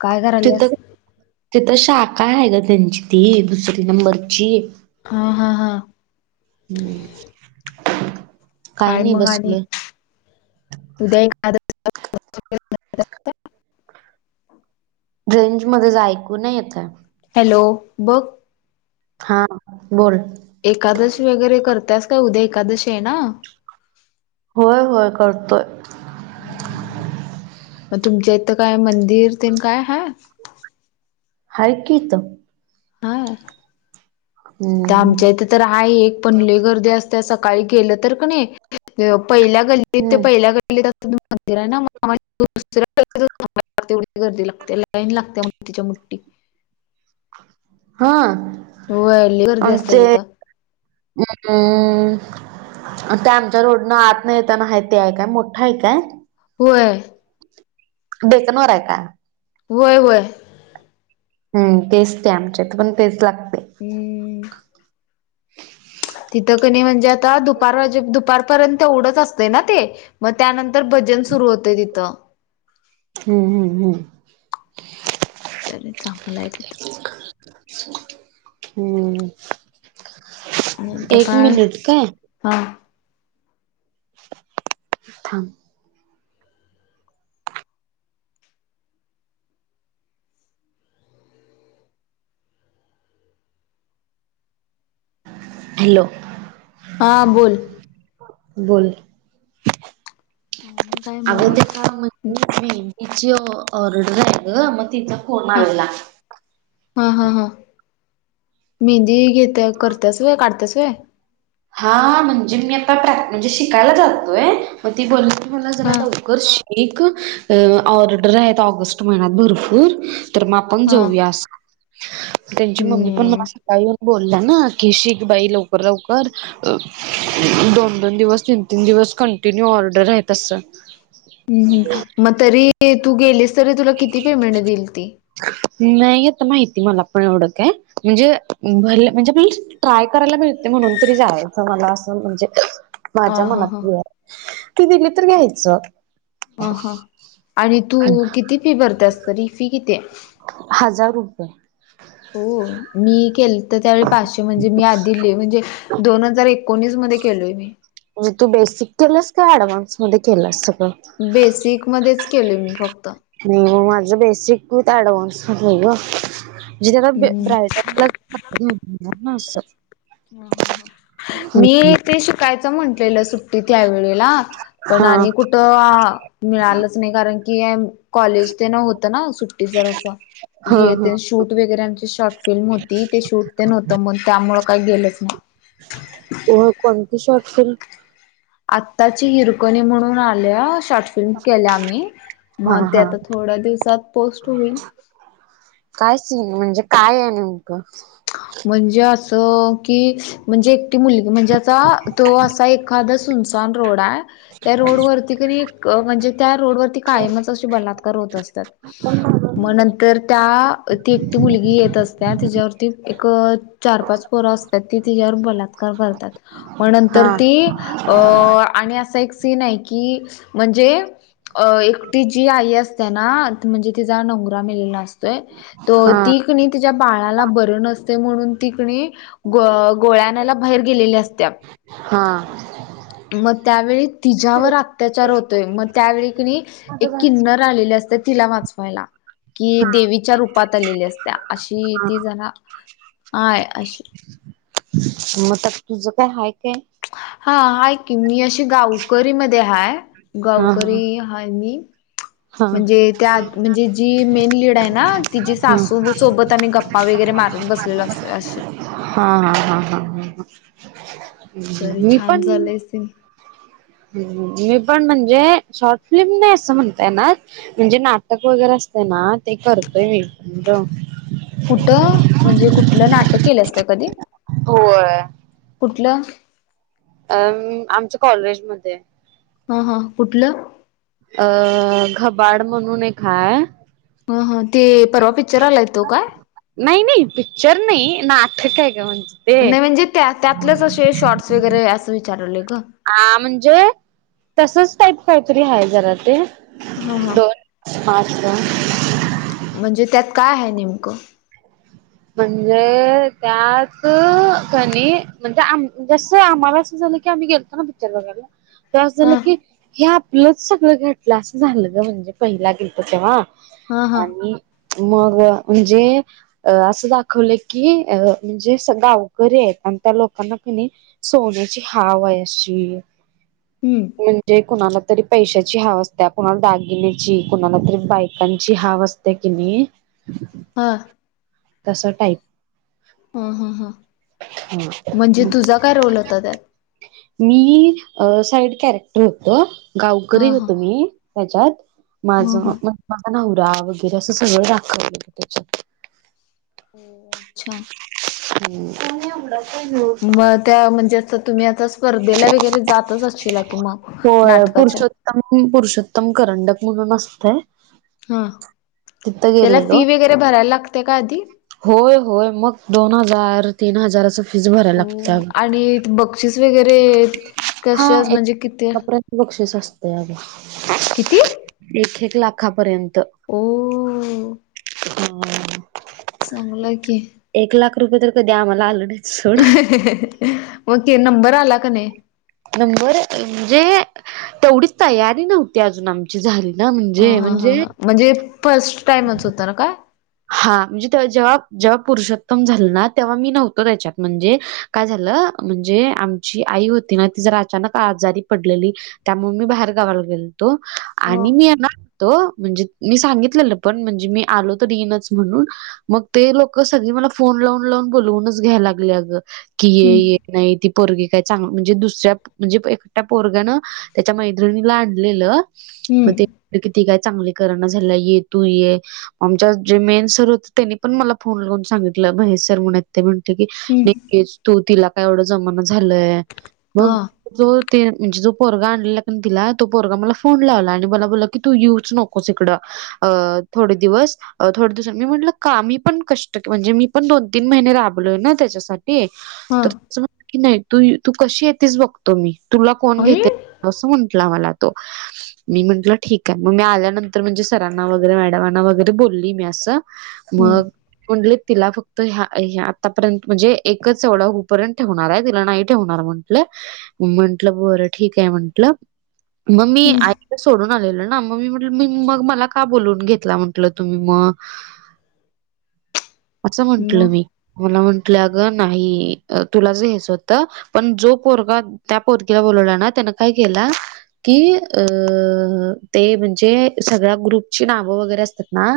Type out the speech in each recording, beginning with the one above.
काय करायल्यास तिथं तिथं शाखा आहे गं त्यांची ती दुसरी नंबरची. हां हां हां. [inaudible] काय नाही मग आणि बसलोय उद्या एका रेंज मध्ये जा ऐकू नाही येतंय. हॅलो बघ. हां बोल. एकादस वगैरे करत्यास काय? उद्या एकादशी आहे ना? होय होय करतोय. हम्म हम्म हम्म हम्म मग तुमच्या इथं काय मंदिर तेन काय आहे? हाय की इथं. हाय तिथ हम्म आमच्या इथे तर आहे एक पण लई गर्दी अस त्या सकाळी गेलं तर का नाही पहिल्या गल्लीत ते हम्म पहिल्या गल्ली मंदिर आहे ना मग दुसऱ्या [unintelligible] गर्दी लागते लाईन लागते मोठी च्या मोठी हां. होय लई गर्दी असत्या तिथं. हम्म ते आमच्या रोडनं आतन येताना आहे ते आहे काय? मोठा आहे काय? होय. डेक्कन वर आहे काय? होय होय. हम्म तेच ते आमच्या इथ पण तेच लाग हम्म. [unintelligible] तिथं की नाही म्हणजे आता दुपार दुपारपर्यंत तेवढंच असतंय ना ते? मग त्यानंतर भजन सुरू होतंय तिथं. हम्म हम्म हम्म. तरी चांगल आहे तिथं. हम्म. आणि त एक काय मिनिट काय हा [unintelligible] हॅलो! हां बोल. बोल आणि काय अग मग ते काय मेंदीची ऑर्डर आहे ग मग तिचा फोन हा आलेला. हा हा हा मेहंदी घेते करतेस व्हय काढतेस व्हय. हा म्हणजे मी आता प्रॅ म्हणजे शिकायला जातोय मग ती बोलून तू मला जरा हा लावून [unintelligible] ऑर्डर आहेत ऑगस्ट महिन्यात भरपूर, तर म हा आ [unintelligible] त्याची मम्मी पण हम्म मला सकाळी येऊन बोल बोलला ना कि शिख बाई लवकर लवकर अह दोन दोन दिवस, तीन तीन दिवस कंटिन्यू ऑर्डर आहे तस हम्म मग तरी तू गेलीस तरी तुला किती पेमेंट देईल ती? नाही आता माहिती मला पण एवढं काय, म्हणजे भरलं म्हणजे मी ट्राय करायला मिळते म्हणून तरी जायचं मला असं म्हणजे हा माझ्या हा मनात हा ते आहे. ती दिली तर घ्यायचं अह आणि तू किती फी भरतेस तरी फी किती आहे? हजार रुपये. ओह मी केलंत त्यावेळी पाचशे म्हणजे मी आध दिले म्हणजे दोन हजार एकोणीस मध्ये केलोय मी. म्हणजे तू बेसिक केलंस का ऍडव्हान्स मध्ये केलंस सगळं? बेसिक मध्येच केले मी फक्त. म माझं बेसिक विथ ऍडव्हन्स हाय ग. म्हणजे जरा हम्म ब्रायडलला [unintelligible] अस हा हा हा मी ते शिकायचं म्हंटलेलं सु ते त्या वेळेला पण हा आणि कुठं मिळालंच नाही कारण की एम कॉलेज ते न होत ना सुट्टीच असं हा हे हा ते शूट वगैरे आमची शॉर्ट फिल्म होती ते शूट ते नव्हतं म त्यामुळ काल गेलंच ना होय कोणती शॉर्ट फिल्म? आत्ताची हिरकणी म्हणून आल्या शॉर्ट फिल्म केल्या मी हा मग ते हा आता थोड्या दिवसात पोस्ट होईल काय सीन म्हणजे काय आहे नेमकं? म्हणजे असं की म्हणजे एकटी मुल म्हणजे आता तो असा एखादा सुम सान रोडा हाय त्या रोडवरती तरी म्हणजे त्या रोडवरती कायमच अशी बलात्कार होत असतात मग नंतर त्या ती एकटी मुलगी येत असते हां तिच्यावरती एक चार पाच पोरं असतात ती तिच्यावर बलात्कार करतात मग नंतर हा ती ए अह आणि असा एक सीन आहे की म्हणजे अह एक तिची आई असते ना म्हणजे तिचा नवरा मेलेला असत त ते हा ती की नाय तिच्या बाळाला बर नसते म्हणून ती की नाय गो गोळ्या आनायला बाहेर गेलेले अस हा. मग त्यावेळी तिच्यावर अत्याचार होतोय मग त्यावेळी कि नाई एक किन्नर र आलेले असत तिला वाचवायला. कि देवीच्या रूपात आलेली असत्या अशी हा ती जरा हाय अशी मग तर तुझ काय हाय काय हा आहे की, मी अशी गावकरी मध्ये हाय हा गावकरी आहे मी हा हा म्हणजे त्या म्हणजे जी मेन लीड आहे ना, तिची हा सासू सोबत आम्ही गप्- गप्पा वगैरे मारत बसलेलो असत असं हा हा हा ह मी पण सम मी पण म्हणजे शॉर्ट फिल्म नाही असं म्हणतय ना म्हणजे, नाटक वगैरे असते ना ते करतोय मी म्हणलं कुठ, म्हणजे कुठलं नाटक केलंस काय कधी होय कुठलं अ आमच्या कॉलेजमध्ये हा हा कुठलं अ घबाड म्हणून एक आहे ह ह ते परवा पिकच्चर आलय तो का नाही नाही पिकच्चर नाही नाटक आहे ग म्हणजे ते नाही म्हणजे त्या त्यातलेच असे शॉर्ट्स वगैरे असं विचारवले ग हा, म्हणजे तसच टईप काहीतरी आहे जरा ते हा हा अच्छा म्हणजे त्यात काय आहे नेमकं म्हणजे त्यात कणी म्हणजे आमजेस आम्हाला असं झालं की आम्ही गेलो पिक्चर बघायला त्रास झालं हा की हे आपलंच सगळं घटलं असं झालं ग म्हणजे पहिला गेलतो तेव्हा हा हा आणि मग म्हणजे अ असं दाखवलं की अ म्हणजे असं गावकरी आहेत आणि त्या लोकांना कणी सोन्याची हाव आहे अशी. हम्म म्हणजे कुणाला तरी पैशाची हाव असते, कुणाला दागिन्याची कुणाला तरी बायकांची हव असते त्या की नाही हां तसं टाईप. हा ह ह म्हणजे मग तुझा काय रोल होता त्यात मी साईड कॅरेक्टर होत गावकरी हा हा होत मी त्याच्यात माझ हा हा म्हण माझा नवरा, वगैरे असं सगळं दाखव त्याच्यात- हो अच्छा हम् मला नाही आवडत मग त्या म्हणजे तुम्ही आता स्पर्धेला वगैरे जातच असश की मग नाटकाच्या उत्तम करंडक म्हणून असतंय हा त्याला फी वगैरे भरायला लागते का आधी होय होय मग दोन हजार तीन हजार अस फिस भरायला हो लागत. आणि बक्षीस वगैरे हा कशे म्हणजे किती एक [unintelligible] पर्यंत बक्षीस असतय अग. किती? एक एक लाखापर्यंत. ओ चांगलय की. एक लाख रुपये तर कधी आम्हाला आल नाहीत सोड. ओके नंबर आला का नाही? नंबर म्हणजे तेवढीच तयारी नव्हती अजून आम ची झाली ना ह म्हणजे हा हा म्हणजे हा म्हणजे फर्स्ट टाईमच होता नव्ह का? हा म्हणजे तेव्हा जेव्हा जेव्हा पुरुषोत्तम झाले ना तेव्हा मी नव्हतो त्याच्यात म्हणजे काय झालं म्हणजे आमची आई होती ना ती जरा अचानक आजारी पडलेली त्यामूळ मी बाहेर गावाला गेले तो हा. आणि मी येणार हुतो म्हणजे मी सांगितलेल पण म्हणजे मी आलो तर येईणंच म्हणून मग ते लोक सगळी मला फोन लावून लावून बोलवूनच घ्याय लागली अग की ये हम्म ये नाही ती पोरगी काय चांग म्हणजे दुसऱ्या म्हणजे एकट्या पोरग्यान त्याच्या मैत्रिणीला आणलेलं. मग हम्म ती [unintelligible] काय चांगली करना झाल्या ये तू ये. आमच्यात जे मेन सर होते त्यांनी पण मला फोन लावून सांगितलं महेश सर म्हणून आहे ते म्हणते की हम्म लेकेज तू तिला काय एवढं जमाना झालंय हा मग जो ते म्हणजे जो पोरगा आणलेला कणी तिला तो पोरगा मला फोन लावला आणि मला बोलला की तू येऊच नक कोस इकड अ थोडे दिवस. अ थोडे दिवस. मी म्हटलं का मी पण कष्ट म्हणजे मी पण दोन तीन महिने राबलोय ना त्याच्यासा ते हा तर कसा म्हणतो की नाही तू तू कशी येेतेस बघतो मी तुला कोण अय घेतंय असं म्हंटला मला तो. मी म्हटलं ठीक आहे मग मी आल्यानंतर म्हणजे सरांना वगैरे मॅडमांना वगैरे बोल ली मी असं हम्म मग ते म्हणले तीला फक् त ह्या ह्या आतापर्यंत म्हणजे एकच एवढं होऊपर्यंत ठेवणार आहे तिला नाही ठेवणार म्हंटले. मी म्हंटल बरं ठीक आहे म्हंटल. मग मी हम्म आईला सोडून आलेलो ना म मी म्हटलं मी मग मला का बोलवून घेतला म्हटल तुम्ही म असं म्हंटल मग मी. मला म्हंटले अग नाही तुलाचं घ्यायचं होतं. पण जो पोरगा त्या पोरगीला बोलवला ना त्यान काय केला कि अ ते म्हणजे सगळ्या ग्रुपची नावं वगैरे असतात ना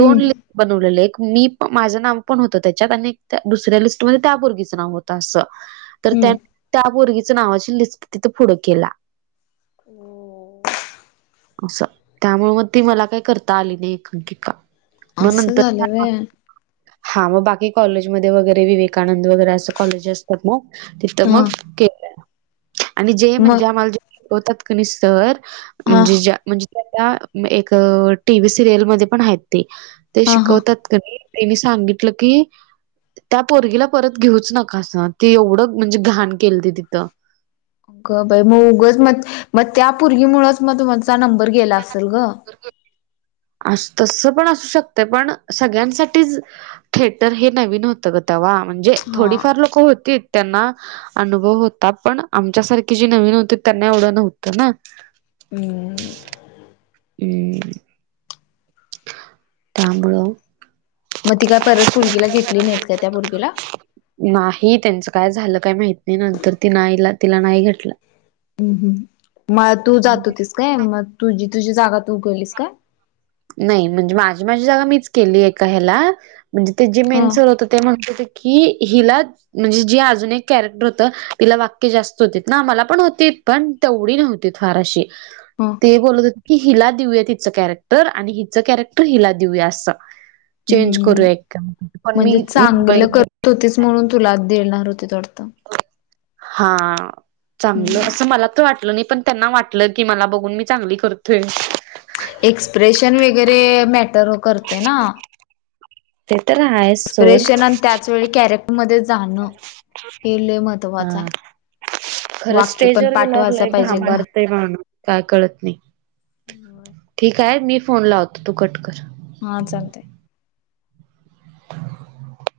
हम्म दोन ले बनवलेलं एक मी माझं नाव पण होतं त्याच्यात आणि एक त्या दुसऱ्या लिस्टमध्ये त्या पोरगीच नाव होतं असं. [inaudible] तर त्यानी त्या पोरगीच नावाची लिस्ट तिथे पुढं केल्या. असं त्यामुळे मग ती मला काही करता आली नाही एकांकिका. मग असं नंतर झालं व्हय [unintelligible] हा मग बाकी कॉलेजमध्ये वगैरे विवेकानंद वगैरे असं कॉलेज असतात ना तिथं हा मग केलेलं. आणि जय मग म्हणजे आम्हाला जे शिकवतात कणी सर हा म्हणजे ज्या म्हणजे जे आता एक टीव्ही सिरियल मध्ये पण आहेत ते, ते हा हा शिकवतात तर त्यांनी सांगितलं की. त्या पोरगीला परत घेऊच नकासा ते एवढं म्हणजे घाण केलती तिथं. अग बाई म उगच म-मग त्या पुर्गी मुळच मग तुमचा नंबर गेला असल ग. असं तसं पण असू शकते पण सगळ्यांसाठीच थिएटर हे नवीन होतं ग तवा म्हणजे हा थोडीफार लोक होती. त्यांना अनुभव होता पण आमच्यासारखे जे नवीन होते त्यांना एवढं नव्हतं ना. हम्म हम् त्यामुळं मग ती काय परत पुर्गीला घेतली, नाहीत का त्या पुर्गीला? नाही त्यांच काय झालं काय माहीती नाय नंतर ती नाहीला तिला नाही घेतलं. हम् हम् म तू जात होतीस काय मग तुझी तुझी जागा तू केलीस काय? नाय म्हणजे माझी माझी जागा मीच केली एका हेला म्हणजे ते जे हा मेनसर होटे ते म्हणत होते की ही हिला म्हणजे जे अजून एक कॅरेक्टर होतं तिला वाक्य जास्त होती ना मला पण होती. पण तेवढी नव्हती फार अशी हा ते बोलत होते की हिला देऊया तिचं कॅरेक्ट टर आणि हीच कॅरेक्टर हिला देऊया अस. चेंज हम्म. करूया एक [unintelligible] पण मी मुबईला गेली. तू होतीच म्हणून तूला देणार होते वाटतं. हा चांगलं हम्म. असं मला तर वाटलं नाय पण त्यांना वाटलं की मला बघून मी चांगली करतेय. एक्सप्रेशन वगैरे मॅटर करते ना ते तर आहे एक्सप्रेशन आणि त्याच वेळी कॅरेक्टर मध्ये जाणं हे लय महत्वाचं हाय. खरंच स्टेज वर गेल्यावर लय ग. भांबार ते [unintelligible] काय कळत नाही ठीक आहे मी फोन लावतो तू कटकर. हा चालतय